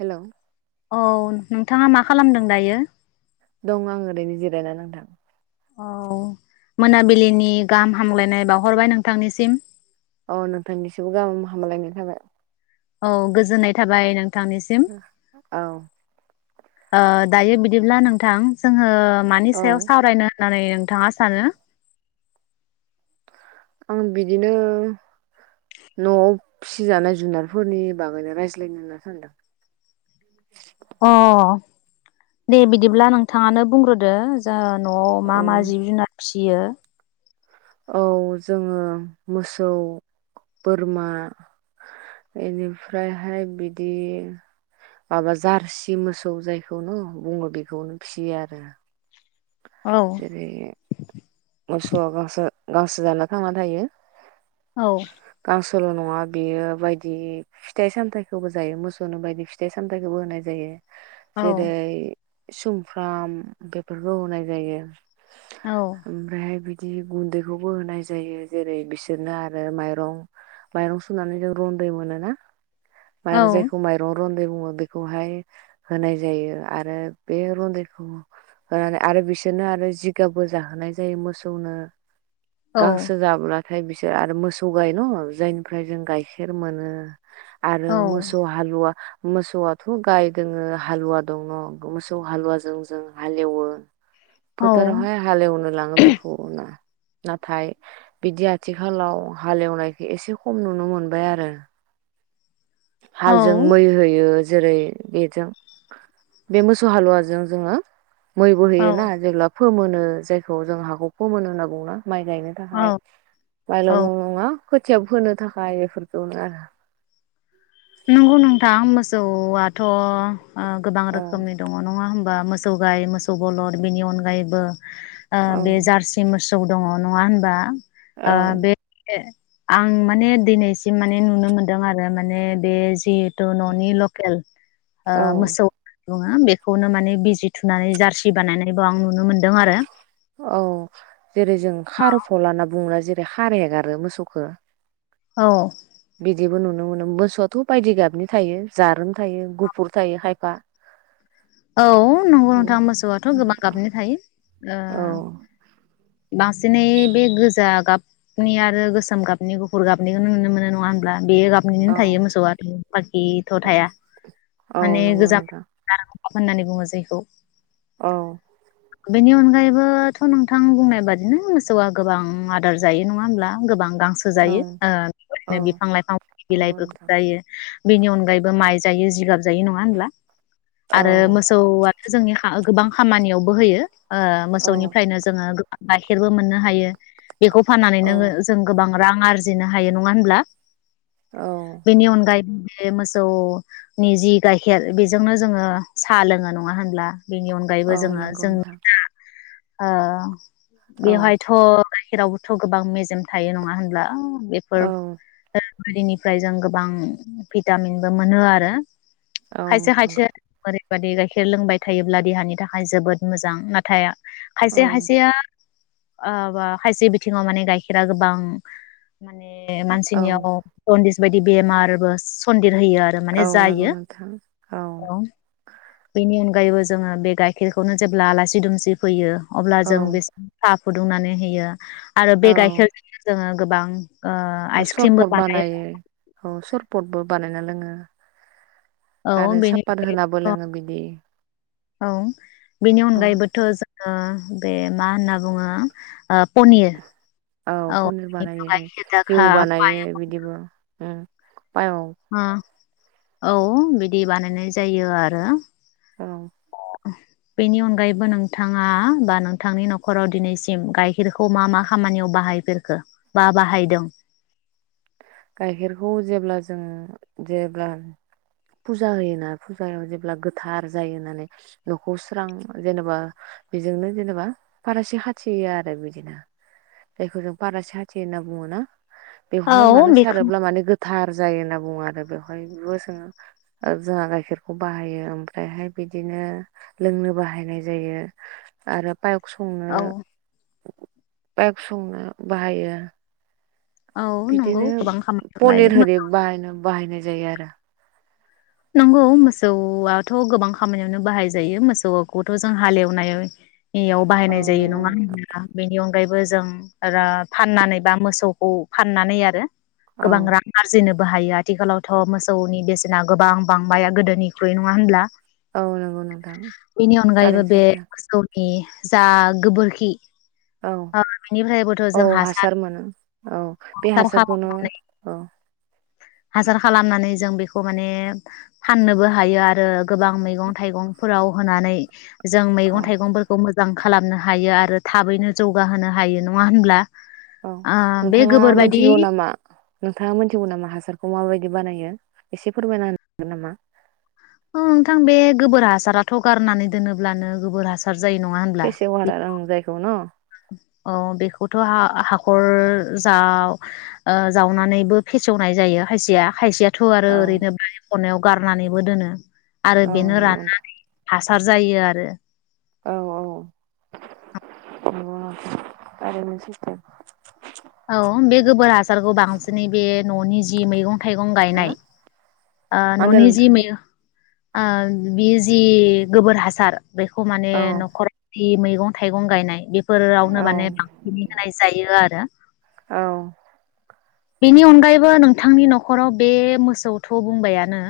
Hello औ नोंथाङा मा खालामदों दायो? दं आं ओरैनो जिरायना नोंथां औ मोनाबिलिनि गाहाम हामलायनाय बावहरबाय नोंथांनिसिम अ नोंथांनिसिमबो गाहाम हामलायनाय थाबाय औ गोजोननाय थाबाय नों ओ औ ओ दायो बिदिब्ला नोंथां जोङो मानि औ सायाव सावरायनो होननानै थाङा सानो आं बिदिनो नआव फिसिजानाय जुनारफोरनि बागैनो रायज्लायनो होनना सानदों अ दे बिदिब्ला नोंथाङानो बुंग्रोदो जा नआव मा मा औ जिब जुनार फिसि यो औ जोङो मोसौ बोरमा बेनिफ्रायहाय बिदि माबा जारसि मोसौ जायखौ बुङो बेखौनो फिसियो आरो औ जेरै मोसौआ गांसो गांसो जाना थांना थायो औ सल नङा बेयो बायदि फिथाइ सामथायाइखौबो जायो मोसौनो बायदि फिथाइ सामथायाइखौबो होनाय जायो औ जेरै सुमफ्राम बेफोरखौ होनाय जायो औ [inaudible] ओमफ्राय बिद बिदि गुनदैखौबो होनाय जायो जेरै बिसोरनो आरो माइरं माइरं सुनानै जों रनदै मोनोना माइ औ जायखौ माइरं र ब बेखौहाय होनाय जायो आरो बे रनदैखौ होनानै आरो बिस बिदिनो आरो जिगाबो जाहोनाय जायो मोसौनो औ गांसो जाब्ला ओमफाय बिसोर आरो मोसौ गाय न जायनिफ्राय जों गाइखेर मोनो आरो मोसौ हालुवा मोसौआथ गाय दोङो हालुवा दङ मोसौ हालुवाजों जों हालेवो फोथारावहाय औ हालेवनो लाङो बेखौ ना नाथाय बिदि आथिखालाव हालेवनायखो एसे खम नुनो मोनबाय आरो हालजों मै होयो जेरै बेजों बे मोसौ हालुवाजों जोङो मैबो होयो औ ना जेब्ला फोमोनो जायखौ जों हाखौ फोमोनो होनना बुङो ना माइ गायनो थाखाय औ माइल औ न नङा खोथियाब फोनो थाखाय बेफोरफोरखौ आरो नंगौ नोंथां मोसौआथ ओ गोबां औ रोखोमनि दङ नङा होम बा मोसौ गाय मोसौ बलद बिनि अनगायैबो ओ औ बे जारसि मोसौ जौ दङ नङा होनबा औ आ बे आं माने दिनैसिम माने नुनो मोनदों आरो माने बे जिहेतु ननि लकेल ओ औ मोसौ बुङो बेखौनो माने बिजि थुनानै जारसि बानायनायबो आं नु औ जेरै जों खार फल लाना बुंङोना जेरै खाराय हगारो मोसौखौ औ बिदिबो नुनो मोनो मोसौआथ बायदि गाबनि थायो जारोम थायो गुफुर थायो खायफा औ नंगौ औ नोंथां मोसौआथ' गोबां गाबनि थायो ओ बांसिनै बे गोजा गाब नि आरो गोसोम गाबनि गुफुर गाबनिखौनो नुनो मोनो नङा होमब्ला बे औ गाबनिनो थायो मोसौआ आरो बाखिथ थाया औ माने नंगौ गोजा नोंथां [inaudible] होननानै बुङो जायखौ औ बेनि अनगायैबोथ नोंथां बुंनाय बादिनो मोसौआ गोबां आदार जायो नङा होमब्ला गोबां गांसो औ जायो ओ औ बेदिनो बिफां लाइफां नंगौ बिलाइफोरखौ नोंथां जायो बेनि अनगायैबो माइ जायो जिगाब जायो नङा होमब्ला औ आरो मोसौआ जोंनि गोबां खामानियावबो होयो ओ औ मोसौनिफ्रायनो जोङो गाइखेरबो मोननो हायो बेखौ फाननानै नोङो औ जों गोबां रां आरजिनो हायो नङा होनब्ला औ बेनि अनगायैबो बे मोसौनि जि गाइखेर बेजोंनो जोङो साहा लोङो नङा होनब्ला बेनि अनगायैबो औ जोङो नंगौ जोंनि नोंथां दा ओ औ बेवहायथ गाइखेरावबोथ गोबां मेजेम थायो नङा होनब्ला औ बेफोर बारिनिफ्राय जों गोबां भिटामिनबो मोनो आरो औ खायसे खायसे ओरैबादि गाइखेर लोंबाय थायोब्ला देहानि थाखाय जोबोद मोजां नाथाय औ खायसे खायसेया ओ बा खायसे बिथिङाव माने गाइखेरा गोबां माने औ मानसिनियाव अनदिस बायदि बेमारबो सन देर होयो आरो माने औ नंगौ जायो नोंथां औ बेनि अनगायैबो जोङो बे गाइखेरखौनो जेब्ला आलासि दुमसि फैयो। अब्ला औ जों बेसेब थाब फुदुंनानै होयो आरो बे गाइखेरजोंनो जोङो गोबां। ओ आइसक्रिमबो सरबट बानायो औ सरपटबो बानायना लोङो औ आरो बेनि सापात अनगायै होनाबो बोथ लोङो बिदि औ बेनि औ अनगायैबोथ जोङो बे मा होनना बुङो ओप औ पनिर बानायो गाइखेर दाखा घिउ पाय बानायो बिदिबो उम औ औ बिदि बानायनाय जायो आरो औ बेनि अनगायैबो नोंथाङा बा नोंथांनि न'खराव दिनैसिम गायखेरखौ मा मा खामानियाव बाहायफेरखो बा बाहायदों। गाइखेरखौ जेब्ला जों जेब्ला फुजा होयोना फुजायाव जेब्ला गोथार जायो होननानै नखौ स्रां जेनेबा बेजोंनो जेनेबा फारासि हाथियो आरो बिदिनो जायखौ जों फारासि हाथियो होनना बुङो ना औ बेवहाय मानोस बेखौ सारोब्ला माने गोब थार जायो होनना बुङो आरो बेवहाय बेबो सोङो जोंहा गाइखेरखौ बाहायो ओमफ्रायहाय बिदिनो लोंनो बाहायनाय जायो आरो पाइक संनो औ पाइक संनो बाहायो आर औ नंगौ बिदिनो गोबां खामानियाव पनिर बाहायो होरि बाहायनांगो बाहायनाय जायो आरो नंगौ मोसौआथ गोबां खामानियावनो बाहाय जायो मोसौखौथ जों हालेवनायाव बेयाव औ बाहायनाय जायो नंगौ नङा नोंथां होनब्ला बेनि अनग ओमफ्रायबो जों रा फाननानै बा मोसौखौ फाननानै आरो औ गोबां रां आरजिनोब बाहायो आथिखालावथ मोसौनि बेसेना गोबां बांबाया गोदोनिख्रुइ नङा होनब्ला ओ नंगौ नोंथां कारेनसि था ए जा गोबोरखि औ ओ बेनिफ्रायबोथ' औ जों हासार मोनो औ बे हासार हासारखौनो खालामनानै औ हासार खालामनानै जों बेखौ माने फाननोबो हायो आरो गोबां मैगं थाइगं फोराव होनानै जों औ मैगं थाइगंफोरखौ मोजां मोजां खालामनो हायो आरो थाबैनो जौगाहोनो हायो नङा होनब्ला औ ओ बे नोंथाङा गोबोर बायदि मिथिगौ नामा नोंथाङा मिथिगौ नामा हासारखौ माबायदि दि बानायो एसे फोरमायना होनागोन नामा? औ नोंथां बे गोबोर हासाराथ' गारनानै दोनोब्लानो गोबोर हासार जायो नङा होनब्ला बेेसे वारा आं जायखौ न' औ बेखौथ हा-हाखर जाव ओ जावनानैबो ओ फेसेवनाय जायो खायसेया खायसेया। थ' आरो औ ओरैनो [unintelligible] खनायाव गारनानैबो दोनो आरो औ बेनो नंगौ नोंथां राननानै हासार जायो आरो औ औ [unintelligible] थारैनो सैथो औ बे गोबोर हासारखौ बांसिनै बे ननि जि मैगं थाइगं हा गायनाय मा ओ होनदों ननि जि नोंथां ओ बेयो जि गोबोर हासार बेखौ माने औ नखराव जि मैगं थाइगं गायनाय बेफोर फोरावनो औ माने बांसिनै होनाय जायो आरो औ बेनि अनगायैबो नोंथांनि न'खराव बे मोसौथ' बुंबायानो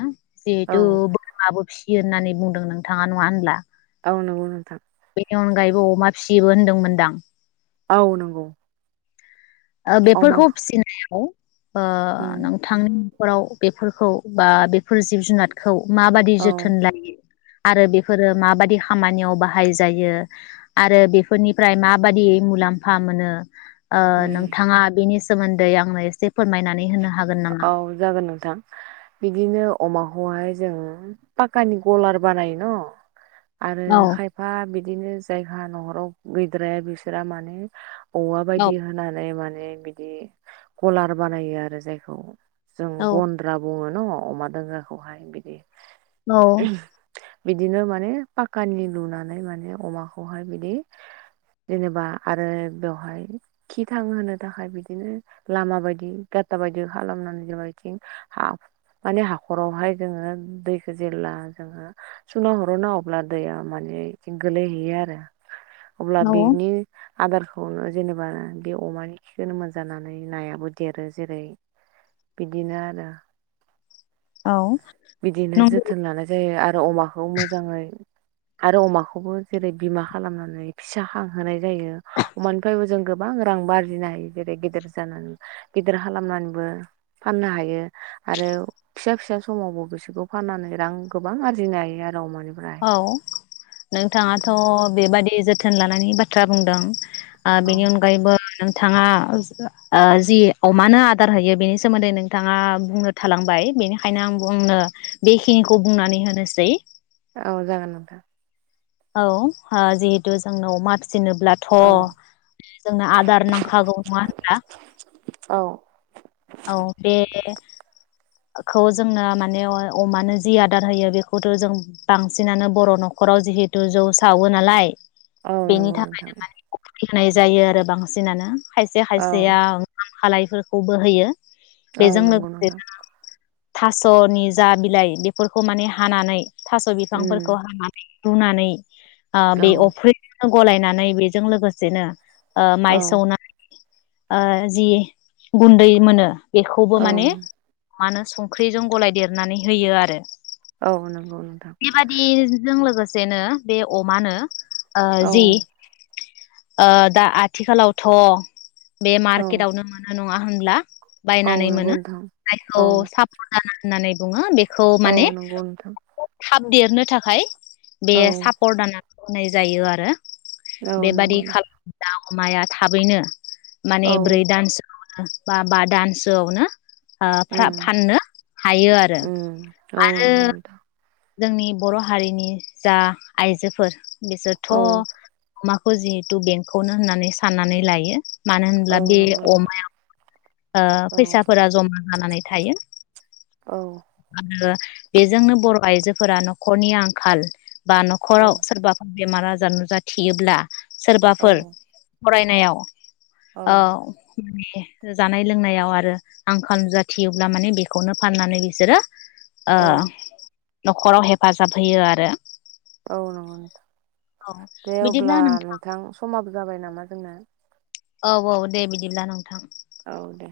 औ जिहेथु बोरमाबो फिसि इयो होननानै बुंदों नोंथाङा नङा होनब्ला औ नंगौ नोंथां बेनि अनगायैबो अमा फिसिबो होनदोंमोनदां औ नंगौ अमा बेफोरखौ फिसिनायाव ओ उम नों थां नखराव बेफोरखौ बा बेफोर जिब जुनारखौ माबाददि औ जोथोन लायो आरो बेफोरो माबादि खामानियाव बाहाय जायो आरो बेफोरनिफ्राय माबादि मुलाम्फा मोनो। ओ उम नों बिनि सोमोन्दै आंनो एसे फोरमायनानै होनो हा औ जागोन नोंथां बिदिनो अमाखौहाय जोंङो पाक्कानि गलार बानायो न' आरो औ खायफा बिदिनो जायगा नहराव गैद्राया बिसोरा माने औवा औ बायदि होनानै माने बिदि कलार बानायो आरो जाय [inaudible] जों गन्द्रा बुङो नङ अमा दोंग्राखौहाय बिदि औ बिदिनो माने पाकानि लुनानै माने अमाखौहाय बिदि जेनेबा आरो बेवहाय खि थांहोनो थाखाय बिदिनो लामा बायदि गाथा बायदि बिदि खालामनानै जेन बिथिं माने हाखरावहाय जोङो दैखौ जेब्ला जोङो सुना हरो ना अब्ला दैया माने बिथिं गोलैहैयो आरो अब्ला औ बिनि आदारखौनो जेनेबा बे अमानि खिखौनो मोनोजानानै नायाबो देरो जेरै बिदिनो आरो औ बिदिनो नंगौ जोथोन लानाय जायो आरो आरो अमाखौ मोजाङै आरो अमाखौबो जेरै बिमा खालामनानै फिसा खांहोनाय जायो अमानिफ्रायबो जों गोबां रां आरजिनो हायो जेरै गेदेर जानानै गेदेर खालामनानै फाननो हायो आरो फिसा फिसा समावबो बिसोरखौ फाननानै रां गोबां आरजिनो हायो आरो अमानिफ्राय औ नोंथाङाथ बेबादि जोथोन लानायनि बाथ्रा बुंदों आ औ बिनि अनगायैबो बिथाङा ओ जि अमानो आदार होयो बेनि सोमोन्दै नोंथाङा बुंनो थालांबाय बेनिखायनो आं बुंनो बेखिनिखौ बुंनानै होनोसै औ जागोन नोंथां औ जिहेतु जोंनाव मास फि जनोब्लाथ' औ जोंनो आदार नांखागौ नङा होनब्ला औ औ बे खौ जोंनो माने अमानो जि आदार होयो बेखौथ जों बांसिनानो बर' न'खराव जिहेथु जौ सावो नालाय औ नंगौ नोंथा फिनाय जायो आरो बांसिनानो खायसे औ खायसेया खालायफोरखौबो होयो बेजों औ नंगौ लोगोसे नोंथां थासनि जा बिलाइ बेफोरखौ माने हानानै थास बिफांफोरखौ उम हानानै रुनानै [inaudible] आ औ बे अफ्रिनो गलायनानै बेजों लोगोसेनो ओ माइ औ सौनानै ओ जि गुन्दै मोनो बेखौबो औ माने मा होनो संख्रिजों गलाय देरनानै होयो आरो औ नंगौ नोंथां बेबादि जों लोगोसे सेनो बे अमानो ओ औ जि ओ दा आथिखालावथ बे औ मार्केटवनो मोनो नङा होनब्ला औ बायनानै नंगौ मोनो नोंथां जायखौ औ सापर्ट दाना होननानै बुङो बे खौ औ माने नंगौ नोंथां थाब देरनो थाखाय बे औ साब होननाय जायो आरो औ बेबायदि नंगौ नोंथां खालामदाव माया थाबैनो औ माने ब्रै दानसोम बा बा दान्सोआव नो ओ फ्रा उम फाननो हायो आरो उम औ आरो नंगौ नोंथां जोंनि बर' हारिनि जा आइजोफोर बिसोरथ औ मा जिहेतु बेंकखौनो होननानै साननानै लायो मानो औ होनब्ला बे नंगौ नोंथां अमायाव ओ औ फैसाफोरा जमा जानानै थायो औ आरो बेजोंनो बर' आइजोफोरा न'खरनि आंखाल बा औ न'खराव सोरबाफोर बेमार आजार नुजाथियोब्ला औ सोरबाफोर फरायनायाव औ जानाय लोंनायाव आरो आंखाल नुजाथियोब्ला माने बेखौनो फाननानै बिसोरो ओ औ नखराव हेफाजाब होयो आरो औ नंगौ औ दे बिदिब्ला अब्ला नोंथां समाबो जाबाय नामा होनना औ औ दे बिदिब्ला नोंथां औ दे